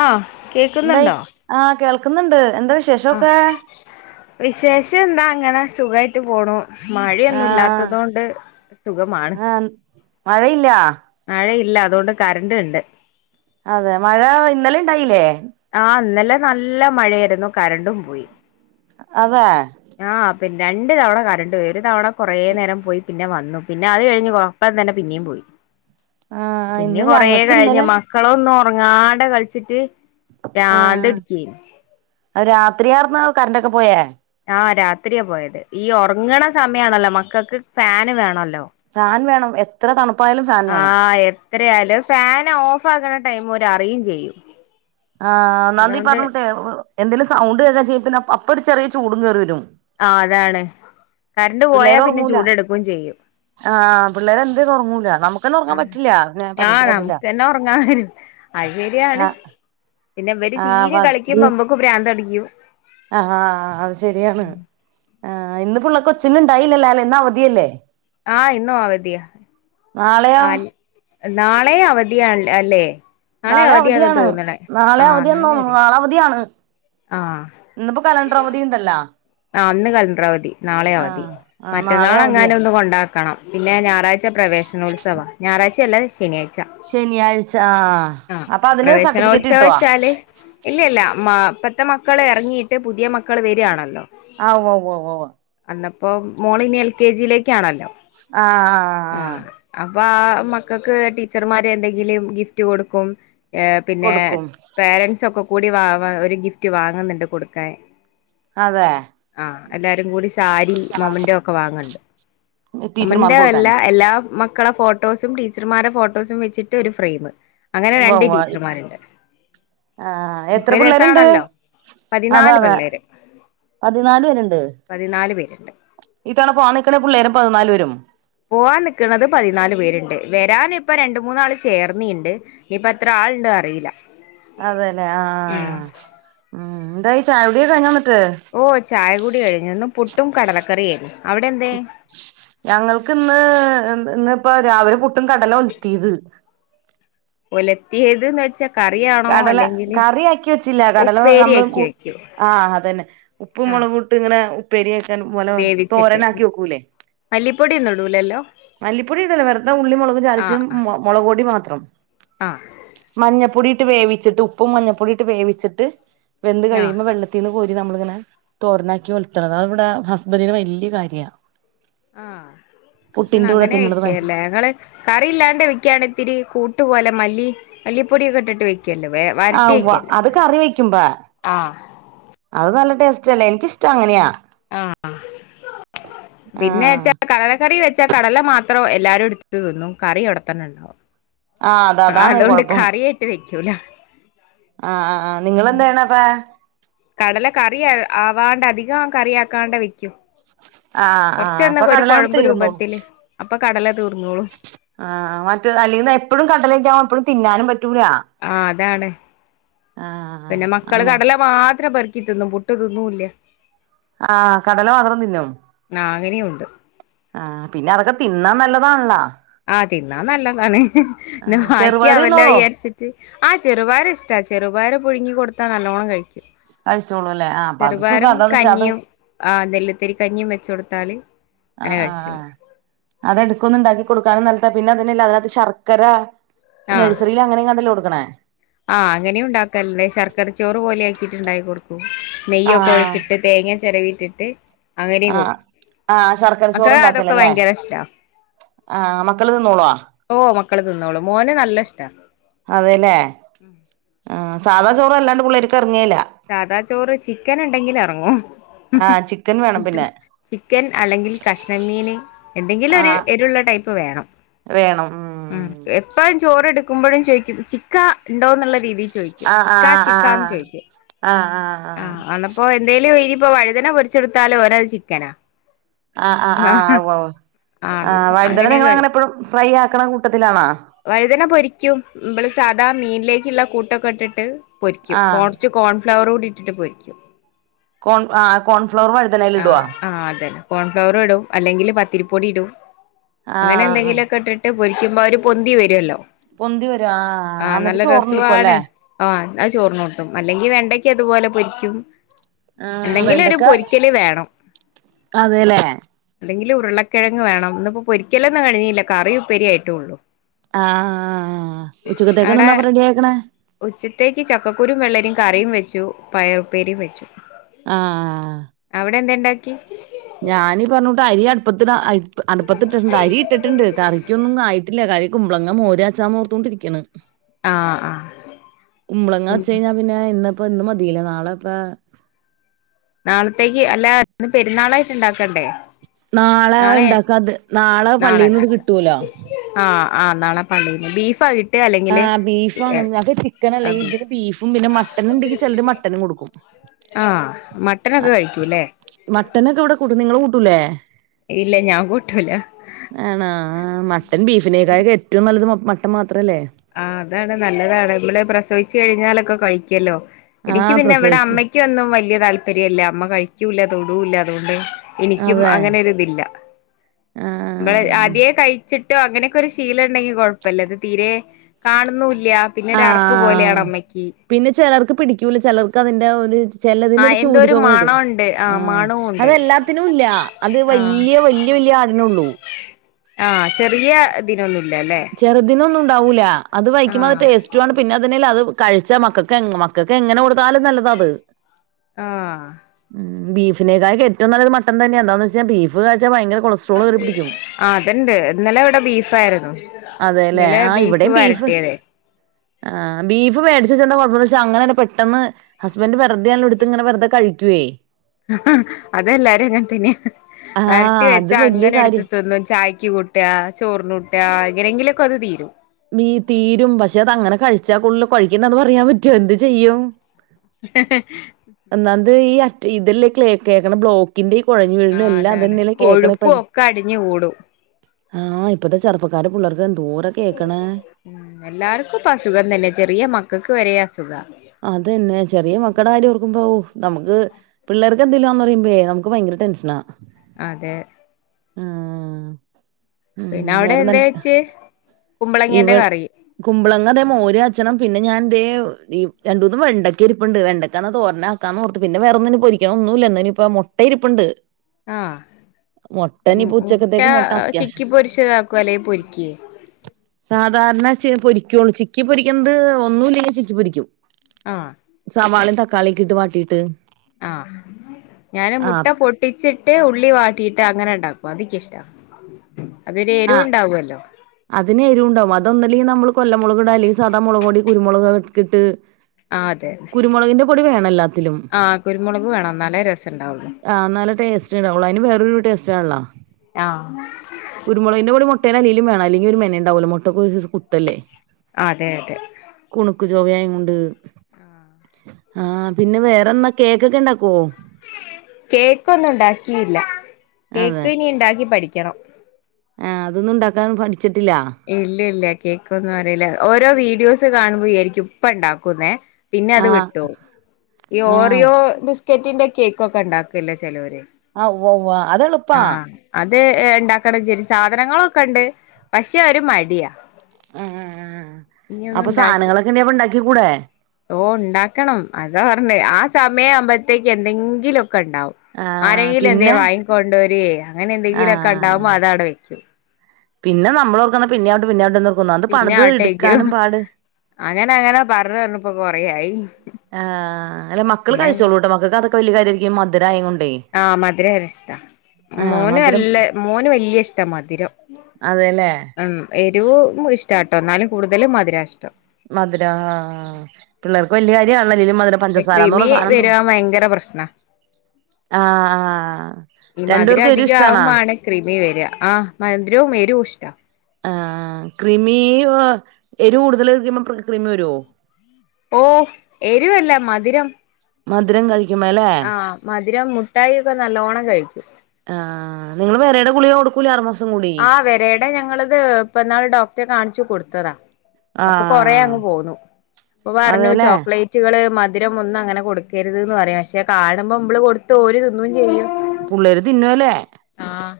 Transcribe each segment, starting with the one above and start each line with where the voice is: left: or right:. left: ആഹ്
right: എന്തായി
left: കേക്ക്ന്ന്ണ്ടോ
right: ആഹ് കേൾക്ക്ന്ന്ണ്ട് എന്താ വിശേഷൊക്കേ
left: വിശേഷെന്താ അങ്ങനെ സുഖായിട്ട് പോണു മഴയൊന്നും
right: ആഹ്
left: ഇല്ലാത്തതോണ്ട് സുഖമാണ്
right: ആഹ് മഴയില്ല
left: മഴയില്ല അതോണ്ട് കറന്റ്ണ്ട്
right: അതെ മഴാ ഇന്നലെണ്ടായിലേ?
left: ആഹ് ഇന്നലെ നല്ല മഴേരുന്നു കരണ്ടും പോയി
right: അതെ
left: ആഹ് പിന്ന രണ്ട് തവണ കരണ്ട് പോയി ഒരു തവണ കൊറേ നേരം പോയി പിന്നെ വന്നു പിന്നെ അത് കഴിഞ്ഞ് കൊ അപ്പം തന്നെ പിന്നിംപോയി
right: ആഹ് ഇന്ന് ഞങ്ങക്ക്
left: കഴിഞ്ഞ്
right: ഇന്നലെ
left: മക്കളൊന്നും ഒറങ്ങാണ്ട കളിച്ചിട്ട് പ്രാന്ത്
right: ആഹ്
left: പിടിക്കേനി
right: അത് രാത്രിയാർന്നോ കറന്റൊക്കെ പോയേ
left: ആഹ് രാത്രിയാ പോയത് ഈ ഒറങ്ങണ സമയാണല്ലോ മക്കക്ക് ഫാന് വേണല്ലോ
right: ഫാൻ വേണം എത്ര തണുപ്പായാലും ഫാൻ വേണം
left: എത്ര ആയാലും ഫാന് ഓഫാക്ക്ണ ടൈമ് ഓലറിയും ചെയ്യും
right: ആ നന്ദി
left: അതുകൊണ്ട്
right: പറഞ്ഞൂട്ടെ എന്തേലും സൗണ്ട് കേക്കെ ചെയ്യ പിന്നെ അപ്പൊ ഒരു ചെറിയ ചൂടും കേറി വരും
left: ആഹ് അതാണ് കറണ്ട് പോയാ
right: പിള്ളേര്
left: പിന്നെ
right: ഒറങ്ങൂല
left: ചൂടെടുക്കയും ചെയ്യും
right: ആഹ് പിള്ളേരെ എന്തെയ്തെ ഒറങ്ങൂല നമുക്ക്
left: ആ ആഹ് നമുക്കന്നെ ഒറങ്ങാൻ കഴണില്ല അത് ശരിയാണ്
right: ആഹ്
left: പിന്നെ ഇവര്
right: ആഹ് അപ്പ
left: ചീഞ് കളിക്കുമ്പോ അമ്മക്കും ഭ്രാന്ത അടിക്കും
right: ആഹാ അത് ശരിയാണ് ആ് ഇന്ന് പിള്ളക്ക കൊച്ചിന ഇണ്ടായില്ല ല്ലേ? ഇന്ന് അവധിയല്ലേ?
left: ആഹ് ഇന്നും അവധിയ
right: നാളെയോ
left: ആ നാളെ അവധിയാണ് അല്ലെ? നാളേം
right: നാളെ
left: അവധിയാന്ന
right: അവധിയാണ്
left: തോന്ന്ണെ
right: നാളെ
left: ആഹ്
right: അവധിയാന്ന്
left: നാളെ അവധി
right: അവധിയാണ്
left: ആഹ്
right: ഇന്ന്പ്പോ കലണ്ടർ അവധിയ്ണ്ടല്ലാ?
left: ആഹ് ഇന്ന് കലണ്ടറവതി നാളെ അവതി
right: ആഹ് ആഹ് നാളെ അവധിയാ
left: മറ്റന്നാളെങ്ങാനും ഒന്ന് കൊണ്ട ക്കണം പിന്നെ ഞായറാഴ്ച പ്രവേശോത്സവ ഞായറാഴ്ചയല്ലാ ശനിയായ യ്ച്ച
right: ശനിയാഴ്ച ആഹ്
left: ആഹ്
right: അപ്പൊ അതിന് സർട്ടിഫിക്കറ്റ്
left: പ്രവേശനോത്സവം
right: കിട്ടോ ആഹ്
left: വെച്ചാല് ഇല്ല ഇല്ല മ ഇപ്പത്തെ മക്കൾ എറങ്ങിയിട്ട് പുതിയ മക്കൾ വരാണല്ലോ
right: ആഹ് ഒവ്വ് ഒവ്
left: അന്നപ്പോ മോളിനി എൽ കെ ജിയിലേക്കാണല്ലോ ആ
right: ആഹ്
left: അപ്പൊ ആഹ് മക്കക്ക് ടീച്ചർമാര് എന്തെങ്കിലും ഗിഫ്റ്റ് കൊടുക്കും പിന്നെ
right: കൊടുക്കും
left: പേരൻറ്സ് ഒക്കെ കൂടി വാ ഒരു ഗിഫ്റ്റ് വാങ്ങുന്നുണ്ട് കൊടുക്കാൻ
right: അതെ
left: ആഹ് എല്ലാരും കൂടി സാരി മൊമൻറ്റോ ഒക്കെ വാങ്ങണ്ട് ഉമ്മന്റെ
right: ടീച്ചർമാർക്ക് കൊടുക്കാൻ
left: എല്ല എല്ലാ മക്കളെ ഫോട്ടോ ഫോട്ടോസും ടീച്ചർമാരുടെ ഫോട്ടോസും വെച്ചിട്ട് ഒരു ഫ്രെയിം അങ്ങനെ
right: ഉവ്വ്
left: രണ്ട്
right: ഉവ്വ്
left: ടീച്ചർമാരുണ്ട്
right: ആഹ് എത്ര
left: ഒക്കെ
right: പിള്ളേര്ണ്ട്?
left: രസാണല്ലോ
right: അതെ
left: പതിനാല്
right: അതെ
left: പിള്ളേര്
right: പതിനാല് പേര്ണ്ട്
left: പതിനാല് പേര്ണ്ട്
right: നിക്കണ പിള്ളേരും പതിനാല് പേരും
left: പോവാൻ നിക്ക്ണത് പതിനാാലു പേരുണ്ട് വരന്പ്പൊ രണ്ട് മൂന്നാള് ചേർന്നിണ്ട് ഇഞ്പ്പെത്ര ആള്ണ്ട് അറീല്ല
right: അതേല്ലേ? ആഹ് ഉം എന്തായി ചായ കുടിയൊക്കെ കഴിഞ്ഞെന്നിട്ട്?
left: ഓഹ് ചായ കുടി കഴിഞ്ഞു ഇന്ന് പുട്ടും കടലക്കറിയു ആയിരുന്നു. അവിടെന്തേ?
right: ഞങ്ങൾക്ക്ന്ന് ഇന്ന് പ്പൊ രാവിലെ പുട്ടും കടല ഒൽത്തിയത്
left: ഒലത്തിയത് ന്ന് വച്ചാ
right: കടല കറി ആക്കി വെച്ചില്ല കടല നമ്മള്
left: ഉപ്പേരിയാക്കി
right: കു
left: വെക്കും
right: ആഹ് അതന്നെ ഉപ്പും
left: ആ
right: മുളകുട്ട് ങ്ങനെ ഉ ഉപ്പേരി വെക്കാൻ പോലെ
left: വേവിച്ചിട്ട്
right: തോരനാക്കി വെക്കൂലേ
left: മല്ലിപ്പൊടിയൊന്നും ഇടൂലല്ലോ
right: മല്ലിപ്പൊടി ഇടൂല വെറുത ഉള്ളിയും മുളകും
left: ആ
right: ചാലിച്ച്
left: ആ
right: മൊ മൊളക് ‌പൊടി മാത്രം
left: ആഹ്
right: മഞ്ഞപ്പൊടിയിട്ട് വേവിച്ചിട്ട് ഉപ്പും മഞ്ഞപ്പൊടിയിട്ട് വേവിച്ചിട്ട് വെന്ത്
left: ആഹ്
right: കഴിയുമ്പോ വെള്ള ത്തിന്ന് കോരി നമ്മളിങ്ങനെ തോരനാക്കി ഒൽത്ത്ണത്. അത് വടെ ഹസ്ബന്റിന് വല്ല്യ കാര്യാ.
left: ആഹ്
right: പുട്ടിന്റെ കൂടെ
left: ങ്ങളങ്ങനെ
right: തിന്നണത് ഭയ
left: വെയ്ക്കല്ലേ ഞങ്ങള് കറിയില്ലാണ്ട് വെക്കയാണെ ഇത്തിരി കൂട്ടുപോലെ മല്ലി മല്ലിപ്പൊടിയൊക്കെ ഇട്ടിട്ട് വെ ക്കല്ലൊ വേവ
right: ആഹ് ഉവ്വ അത് കറി വെക്കുമ്പാ
left: ആഹ്
right: അത് നല്ല ടേസ്റ്റ് അല്ലേ എനിക്കിഷ്ടം അങ്ങനെയാ
left: ആഹ് ആഹ്
right: ആ
left: പിന്നെന്നു വെച്ചാ കടലക്കറി വെച് ച്ചാ കടല മാത്രം എല്ലാവരും എടുത്തുട്ട് തിന്നും കറി അവിടെ തന്നെ ഉണ്ടാവും.
right: ആ അത അതാണ്
left: അതുകൊണ്ട്
right: കൊഴപ്പം
left: കറി ആയിട്ട് വെക്കൂല.
right: ആഹ് ആഹ് ആഹ് നിങ്ങളെന്താ ചെയ്യ്ണ പ്പോ?
left: കടല കറി ആവാണ്ട് അധികം കറി ആക്കാണ്ട് വെക്കും.
right: ആഹ് ആഹ് അപ്പൊ
left: കൊറച്ചൊന്ന് ഒരു
right: കടല അങ്ങട്
left: കൊഴമ്പ്
right: തീർന്നോളും
left: രൂപത്തില് അപ്പൊ കടല തീർന്നോളും
right: ആഹ് മറ്റെത് അല്ലിന്നെപ്പഴും കടലക്കെ ആകുമ്പൊ എപ്പഴും തിന്നാനും പറ്റൂല
left: ആഹ് അതാണ്
right: ആ
left: പിന്നെ മക്കള്
right: അങ്ങനെ
left: കടല മാത്രം പെറുക്കി തിന്നും പുട്ട് തിന്നൂല്ല.
right: ആഹ് കടല മാത്രം തിന്നും.
left: ആ അങ്ങനെയുണ്ട്
right: ആഹ് പിന്നെ അതൊക്കെ തിന്നാൻ നല്ലതാണല്ലോ.
left: ആഹ് തിന്നാൻ നല്ലതാണ്
right: ആ
left: പിന്ന
right: ചെറുപയറ്
left: ബാക്കിയാവല്ലൊ
right: തിന്നോളോ
left: വിചാരിച്ച് റ്റ് ആഹ് ചെറുപയറ് ഇഷ്ടാ ചെറുപയറ് പുഴുങ്ങി കൊടുത്താ നല്ലോണം കഴിക്കും.
right: കഴിച്ചോളൂ അല്ലേ ആ അപ്പൊ അത് സുഖം
left: ചെറുപയറും
right: അതാന്ന് വെച്ചാ അത്
left: കഞ്ഞിയും ആഹ് നെല്ലുത്തരി കഞ്ഞിയും വെച്ചു കൊടുത്താല്
right: ആഹ്
left: അങ്ങനെ
right: ആഹ്
left: കഴിച്ചോളും
right: ആഹ് അതെടക്കൊന്നും ഉണ്ടാക്കി കൊടുക്കാനും നല്ലതാ പിന്നെ അത് തന്നെല്ല അതിനകത്ത് ശർക്കര നഴ്സറിയിൽ അങ്ങനെയെ ങ്ങാണ്ടല്ലോ കൊടുക്കണേ.
left: ആഹ് അങ്ങനെയും ഉണ്ടാക്കൽ ണ്ട്. ശർക്കരച്ചോറ് പോലെ ആക്കിട്ട് ഉണ്ടാക്കി കൊടുക്കും നെയ്യൊക്കെ
right: ആഹ്
left: ഒഴിച്ചിട്ട് തേങ്ങ ചെരവിട്ടിട്ട്
right: ആഹ് ആഹ് ശർക്കര ചോറ്
left: മക്കക്ക് അതൊക്കെ
right: ഉണ്ടാക്കലല്ലേ
left: ഭയങ്കര ഇഷ്ടാ
right: ആഹ് മക്കള് തിന്നോളോ?
left: ഓഹ് മക്കള് തിന്നോളും മോന് നല്ല ഇഷ്ടാ
right: അതെല്ലേ ആഹ് സാദാ ചോറ് അല്ലാണ്ട് പുള്ളേർക്ക് എറങ്ങേല
left: സാദാ ചോറ് ചിക്കന്ണ്ടെങ്കിലെ റങ്ങും
right: ആഹ് ചിക്കൻ വേണം പിന്നെ
left: ചിക്കൻ അല്ലെങ്കിൽ കഷ്ണം മീന് എന്തെങ്കിലും ഒരു
right: ആഹ്
left: എരുള്ള ടൈപ്പ് വേണം. ഉം എപ്പഴും ചോറെടുക്കുമ്പഴും ചോയ്ക്കും ചിക്ക ണ്ടോ ന്നുള്ള രീതിൽ ചോയ്ക്കും
right: ആഹ്
left: ചിക്കാ
right: ആഹ്
left: ചിക്കാന്ന്
right: ആഹ്
left: ചോയ്ക്കും
right: ആഹ് ആഹ് ആഹ്
left: അന്നപ്പോ എന്തേലും ഇനി പ്പൊ വഴുതന പൊരിച്ചൊടുത്താലും ഓനത് ചിക്കനാ
right: ആഹ് ആഹ് ആഹ് വൊ ആഹ്
left: അന്നപ്പോ
right: വഴുതന നിങ്ങള് അങ്ങനെ
left: കഴിക്കും
right: എപ്പഴും ഫ്രൈ ആക്ക്ണ കൂട്ടത്തിലാണോ?
left: വഴുതന പൊരിക്കും നമ്മള് സാധാ മീനിലേക്കുള്ള കൂട്ടൊക്കെ ഇട്ടിട്ട് പൊരിക്കും
right: ആഹ്
left: കുറച്ച കോൺഫ്ലവർ കൂടി ഇട്ടിട്ട് പൊരിക്കും
right: കോൺ ആ കോൺഫ്ലോർ വഴുതനയിൽ ഇടുവാ
left: ആഹ് ആഹ് അതെ കോൺഫ്ലവറ് ഇടും അല്ലെങ്കിൽ പത്തിരിപ്പൊടി ഇടും അങ്ങനെ
right: ആഹ് ആഹ്
left: എന്തെങ്കിലുവൊക്കെ ഇട്ടിട്ട് പൊരിക്കുമ്പോ ആ ഒരു പൊന്തി വരുവല്ലോ
right: പൊന്തി വരും ആഹ് ആഹ് ആഹ് എന്നിട്ട് ചോറിനെടുക്കുവല്ലേ
left: ആഹ് അത് ചോറിനൂട്ടും അല്ലെങ്കി വെണ്ടക്ക ഇതുപോലെ പൊരിക്കും
right: ആഹ്
left: എന്തെങ്കിലും ഒരു
right: വെണ്ടക്ക
left: പൊരിക്കല് വേണം
right: അതേല്ലേ
left: അല്ലെങ്കില് ഉരുളക്കിഴങ്ങ് വേണം ഇന്നിപ്പോ പൊരിക്കലൊന്നും കഴിഞ്ഞീല്ല കറി ഉപ്പേരിയായിട്ടേള്ളൂ
right: ആഹ് ആഹ് ആഹ്
left: അവിടെ
right: ഉച്ചക്കത്തേക്കന്നാ പ്പറെഡി ആക്കണേ
left: ഉച്ചത്തേക്ക് ചക്കക്കുരു വെള്ളകരിം കറീം വെച്ചു പയറുപ്പേരിയും വെച്ചു
right: ആഹ്
left: അവിടെ എന്തണ്ടാക്കി
right: ഞാനീ പറഞ്ഞോട്ട് അരി അടുപ്പത്തിട അടുപ്പത്തിട്ടിട്ടുണ്ട് അരി ഇട്ടിട്ടുണ്ട് കറിക്കൊന്നുംന്ന് ആയിട്ടില്ല കരി കുമ്പളങ്ങ മോര്കാച്ചാ ഓർത്തോണ്ടിരിക്കാണ്
left: ആഹ് ആഹ്
right: കുമ്പളങ്ങവെച്ച് കഴിഞ്ഞ പിന്നെ ഇന്ന് ഇപ്പ ഇന്ന് മതിയില്ല നാളെ ഇപ്പ
left: നാളത്തേക്ക് അല്ലാ ഇന്ന് പെരുന്നാളായിട്ട് ഇണ്ടാക്കണ്ടേ
right: നാളെ ഇണ്ടാക്ക അത് നാളെ പള്ളീന്നത് കിട്ടുല
left: ആഹ് ആഹ് നാളെ പള്ളിന്ന് ബീഫാ കിട്ട
right: ആഹ് ബീഫാണ് ചിക്കൻ അല്ലേ
left: അതെ
right: ഇതിന് ബീഫും പിന്നെ മട്ടനിണ്ടെങ്കി ചെലര് മട്ടനും കൊടുക്കും
left: ആഹ് മട്ടനൊക്കെ കഴിക്കൂല്ലേ
right: മട്ടനൊക്കെവിടെ കൂട്ടും നിങ്ങള് കൂട്ടൂലേ
left: ഇല്ല ഞാൻ കൂട്ടൂല
right: ആണോ മട്ടൻ ബീഫിനേക്കായൊക്കെ ഏറ്റവും നല്ലത് മട്ടൻ മാത്രല്ലേ
left: ആഹ് അതാണ് നല്ലതാണ് ഇമ്മള് പ്രസവിച്ചു കഴിഞ്ഞാലൊക്കെ കഴിക്കല്ലോ
right: ആ
left: എനിക്ക് പിന്നെ ഇവിടെ
right: പ്രസവിച്ച്
left: അമ്മയ് ക്കൊന്നും വല്യ താല്പര്യല്ല അമ്മ കഴിക്കൂല്ല തൊടൂല്ല അതുകൊണ്ട് എനിക്കും
right: അതെ
left: അങ്ങനെ ഒരു ഇതില്ല
right: ആ
left: ഇമ്പള് ആദ്യേ കയ് ചിട്ടും അങ്ങനൊക്കൊരു ശീലംണ്ടെങ്കി കൊഴപ്പല്ല ഇത് തീരെ കാണുന്നുല്ല്യ പിന്നെ
right: ആ
left: ഒരു അറപ്പ് പോലെയാണമ്മക്ക്
right: പിന്നെ ചെലർക്ക് പിടിക്കൂല ചെലർക്ക് അതിന്റെ ഒരു ചെലതിനൊരു
left: ആഹ് എന്തോ
right: ചൂര്
left: ഒരു
right: ചൊവ വരും
left: മണം ഉണ്ട്
right: ആഹ്
left: മണവും ഉണ്ട്
right: അതെല്ലാ ത്തിനുല്ല അത്
left: ആഹ്
right: വല്ല്യ വല്ല്യ വല്ല്യ ആടിനുള്ളൂ
left: ആഹ് ചെറിയ ഇതിനൊന്നുല്ല്യല്ലേ
right: ചെറുതിനൊന്നും ഉണ്ടാവൂല അത് വയ്ക്കുമ്പോ അത്
left: ആഹ്
right: ടേസ് റ്റുവാണ് പിന്നെ അതന്നേല്ല അത് കഴിച്ച മക്കക്ക് എങ്ങ് മക്കക്ക് എങ്ങനെ കൊടുത്താലും നല്ലതാ അത്
left: ആഹ്
right: ഉം ബീഫിനേക്കാ ഏറ്റവും നല്ലത് മട്ടൻ തന്നെയാ എന്താന്ന് വച്ചാ ബീഫ് കഴിച്ച ഭയങ്കര കൊളസ്ട്രോള് കേറിപ്പിടിക്കും
left: ആഹ് അത്ണ്ട് ഇന്നലെ ഇവടെ ബീഫാരുന്നു
right: അതേല്ലേ ആഹ് ഇവിടെയും ബീഫ് ആഹ് ബീഫ് മേടിച്ചെച്ച എന്താ കൊഴപ്പന്നെച്ചാ അങ്ങനണ്ട് പെട്ടെന്ന് ഹസ്ബന്റ് വെറുതെയാണെലും എടുത്തിങ്ങനെ വെറുതെ കഴിക്കുവേ
left: അതെല്ലാരും അങ്ങനതന്നെയാ
right: ആഹ് അത്
left: വരട്ടിവെച്ചാ
right: വല്യ
left: അങ്ങനെ
right: കാര്യ
left: എടുത്ത് തി തിന്നും ചായക്ക് കൂട്ടാ ചോറിനൂട്ടാ എങ്ങനെങ്കിലുക്ക അത് തീരും
right: ബീ തീരും പക്ഷെ അത് അങ്ങനെ കഴിച്ചാ കൊള്ളൂല കഴിക്കണ്ടാന്ന് പറയാൻ പറ്റോ എന്ത് ചെയ്യും
left: [inaudible]
right: ഒന്നാമത് ഈ അറ്റ് ഇതല്ലേ ക്ലേ കേക്കണ് ബ്ലോക്ക് ഇന്റെ ഈ കൊഴഞ്ഞ്
left: ആ
right: വീഴല് എല്ലാം
left: അതാണ്
right: അതന്നെയല്ലെ കേക്ക്ണ്പ്പ
left: കൊഴുപ്പും ഒക്കെ അടിഞ്ഞു കൂടും
right: ആഹ് ഇപ്പത്തെ ചെറുപ്പക്കാര് പുള്ളോർക്ക് എന്തോര കേക്കണെ
left: ഹ്മ്മ്, എല്ലാർക്കും ഇപ്പ അസുഖം തന്നെ ചെറിയ മക്കൾക്ക് വരെ അസുഖാ
right: അതന്നെ ചെറിയ മക്കട കാര്യം ഓർക്കുമ്പോ ഔ നമുക്ക് പിള്ളേർക്ക് എന്തെലോന്നറിമ്പേ നമുക്ക് ഭയങ്കര ട്ടെൻഷനാ
left: അതെ.
right: ആഹ്. ഉം
left: പിന്നെ അവിടെ എന്തേ
right: വേറെന്താ
left: ചേച്ചിയെ കുമ്പളങ്ങേന്റെ കറി
right: കുമ്പളങ്ങതേ മോര് കാച്ചണം പിന്നെ ഞാൻ ഇതേ ഈ രണ്ടുമൂന്ന് വെണ്ടക്ക ഇരിപ്പുണ്ട് വെണ്ടക്കന്നാ തോരനാക്കാന്നോ ർത്തു പിന്നെ വെറൊന്നിനും പൊരിക്കാനൊന്നുല്ല ഇനിപ്പ മു ട്ട ഇര്പ്പുണ്ട്
left: ആഹ്, മു മുട്ട
right: ഉച്ചക്കത്തേക്ക്
left: ചിക്കി
right: അത്യാവശ്യം
left: പൊരിച്ചതാക്കെ അല്ലെ പൊരിക്കേ
right: സാധാരണ ചെ പൊരിക്കൊള്ളൂ ചിക്കി പൊരിക്കുന്നത് ഒന്നുല്ലെങ്കി ചിക്കി പൊരിക്കും
left: ആഹ്.
right: സവാളിമ് തക്കാളിയൊക്കെ ഇട്ട് വാട്ടിട്ട്
left: ആഹ് ഞാന് മുട്ട പൊ ട്ടിച്ചിട്ട് ഉള്ളി വാട്ടിട്ട് അങ്ങനെ ഇണ്ടാക്കും അതിക്കിഷ്ട്ടാ, അതൊര് എരു
right: ആഹ്
left: ഉണ്ടാവല്ലോ
right: അതിന് എരു ഇണ്ടാവും. അതൊന്നലി നമ്മള് കൊല്ലം മൊളക് ഇടാ അല്ലെങ്കി സാധാ മൊളക്പൊടി കുരുമുളക് അതൊക്കെ ഇട്ട്
left: ആ അതെ
right: കുരുമൊളകിന്റെ പൊടി വേണല്ലാ
left: ആഹ് കുരുമൊളക് വേണം എന്നാലേ രസണ്ടാവൊള്ളു
right: ആഹ് നല്ല ടേസ്റ്റ് ഇണ്ടാവൊള്ളൂ അയ്ന് വേറൊരു ട്ടേസ്റ്റാണള്ളാ
left: ആഹ്.
right: കുരുമൊളകിന്റെ പൊടി മൊട്ടേല് അലിലും വേണം അല്ലെങ്കി ഒരു മെന ഉണ്ടാവൂല മൊട്ടക്ക് ഒരു സൈസ് കുത്തല്ലേ
left: ആഹ് അതെ അതെ.
right: കുണുക്ക് ചൊവ്വായിതു കൊണ്ട് ആഹ് പിന്നെ വേറെന്നാ കേക്കൊക്കെ ഇണ്ടാക്കോ?
left: കേക്കൊന്നും ഇണ്ടാക്കില്ല, കേക്ക് ഇനി ഇണ്ടാക്കി പഠിക്കണം
right: ആഹ് അതൊന്നും ഇണ്ടാക്കാൻ പഠിച്ചിട്ടില്ല
left: ഇല്ല ഇല്ല കേക്കൊന്നും അറീല ഓരോ വീഡിയോസ് കാണുമ്പോ വിചാരിക്കും ഇപ്പ ഇണ്ടാക്കുന്നേ പിന്നെ അത്
right: ആഹ്
left: വിട്ടു, ഈ
right: ആഹ്
left: ഓറിയോ ബിസ്ക്കറ്റിന്റെ കേക്കൊക്കെ ഇണ്ടാക്കല്ലോ ചെലോര്
right: ആഹ് ഉവ്വ ഉവ്വ അതെള്
left: ആഹ് അത് ഇണ്ടാക്കണങ്കിൽ സാധനങ്ങളൊക്കെ ഇണ്ട് പക്ഷെ ഒര് മടിയാ
right: ഹ്മ്മ്,
left: ഇനി ഒന്നും
right: അപ്പൊ സാധനങ്ങളൊക്കെ ഇണ്ടെങ്കി അപ്പം ഇണ്ടാക്കി കൂടെ
left: ഓഹ് ഇണ്ടാക്കണം അതാ പറ്ഞ്ഞേ ആ സമയാവുമ്പഴ്ത്തേക്ക് എന്തെങ്കിലൊക്കെ ഇണ്ടാവും
right: ആഹ്
left: ആരെങ്കിലും എന്തേ
right: പിന്നെ
left: വാങ്ങി കൊണ്ടോരേ അങ്ങനെ എന്തെങ്കിലൊക്കെ
right: ആഹ്
left: ഇണ്ടാവുമ്പോ അതവിടെ വെക്കും
right: പിന്നെ നമ്മളോർക്കാ പിന്നാട്ട് പിന്നാട്ട് നിന്നൊട്ക്കും ഒന്നാമത്
left: പിന്നെ
right: പണിത്
left: ആട്ടേക്കും
right: ഇട്ക്കാനും പാട്
left: അങ്ങനെ അങ്ങനെ പറഞ്ഞ് പറഞ്ഞ്പ്പ കൊറെയായി
right: ആഹ് അല്ല മക്കള് കഴിച്ചോളുംട്ടോ മക്കൾക്കതൊക്കെ വല്യ കാര്യായ്രിക്കു മധുരായോണ്ടേ
left: ആഹ് മധുരം ആയ ഇഷ്ടാ മോന്
right: മധുരം
left: നല്ല മോന് വല്യ ഇഷ്ടാ മധുരം
right: അതെല്ലേ
left: എരുവും ഇഷ്ടാട്ടോ ഇന്നാലും കൂടുതല് മധുരാ ഇഷ്ടം
right: മധുരം ആഹ് പിള്ളാർക്ക് വല്യ കാര്യണല്ലെ [unintelligible] മധുരം
left: ലെ
right: പഞ്ചസാരന്ന്
left: കൃമി
right: പറഞ്ഞ സാധനം തിന്നും
left: വര്യാൻ ഭയങ്കര പ്രശ്നാ
right: ആഹ്
left: ഈ
right: രണ്ടു
left: മധുരം
right: പേർക്കും എരു
left: അധികം
right: ഇഷ്ടാണോ
left: ആവുമ്പാണ് കൃമി വെരാ, ആഹ് മധുരവും എരു ഇഷ്ടാ
right: ആഹ് ക്രിമിയുവ എരിവ് കൂടുതൽ കഴിക്കുമ്പോ ക്രിമി വരുവോ
left: ഓഹ് എരുവല്ല മധുരം
right: മധുരം കഴിക്
left: ആഹ് മധുരം മുഠായി ഒക്കെ നല്ലോണം കഴിക്കും
right: ആഹ് നിങ്ങൾ വെരേടെ ഗുളിക കൊടുക് ക്കൂലേ ആറ് മാസം കൂടി
left: ആഹ് വെരേടെ ഞങ്ങളത് ഇപ്പന്നാള് ഡോക്ടറെ കാണിച്ചു കൊടുത്തതാ അപ്പൊ കൊറേ
right: ആഹ്
left: അങ്ങ് പോന്നു അപ്പൊ പറഞ്ഞു
right: അതെല്ലേ
left: ചോക്ലേറ്റ് റ്റ് കള് മധുരം ഒന്നും അങ്ങനെ കൊടുക്കരുത് ന്ന് പറയും പക്ഷെ കാണുമ്പോ നമ്മള് കൊടുത്ത് പോവും ഓര് തിന്നും ചെയ്യും
right: പുള്ളേര് തിന്നും അല്ലേ
left: ആഹ്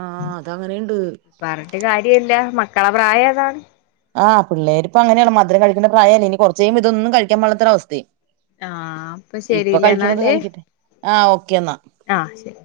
right: ആഹ് അത അങ്ങനെയുണ്ട്
left: പറഞ്ഞിട്ട് കാര്യല്ല മക്കളെ പ്രായം അതാണ്
right: ആഹ് പിള്ളേരി ഇപ്പ അങ്ങനെയാണ് മധുരം കഴിക്കണ്ട പ്രായല്ലേ ഇനി കുറച്ചേയ്യുമ്പം ഇതൊന്നും കഴിക്കാൻ പാട് ഇല്ലാത്ത അവസ്ഥയും
left: ആഹ് അപ്പൊ
right: ഇപ്പൊ
left: ശരില്ലേ
right: കഴിക്കണത്
left: എന്നാല്
right: കഴിക്കട്ടെ ആഹ് ഓക്കെ എന്നാ
left: ആഹ് ശരി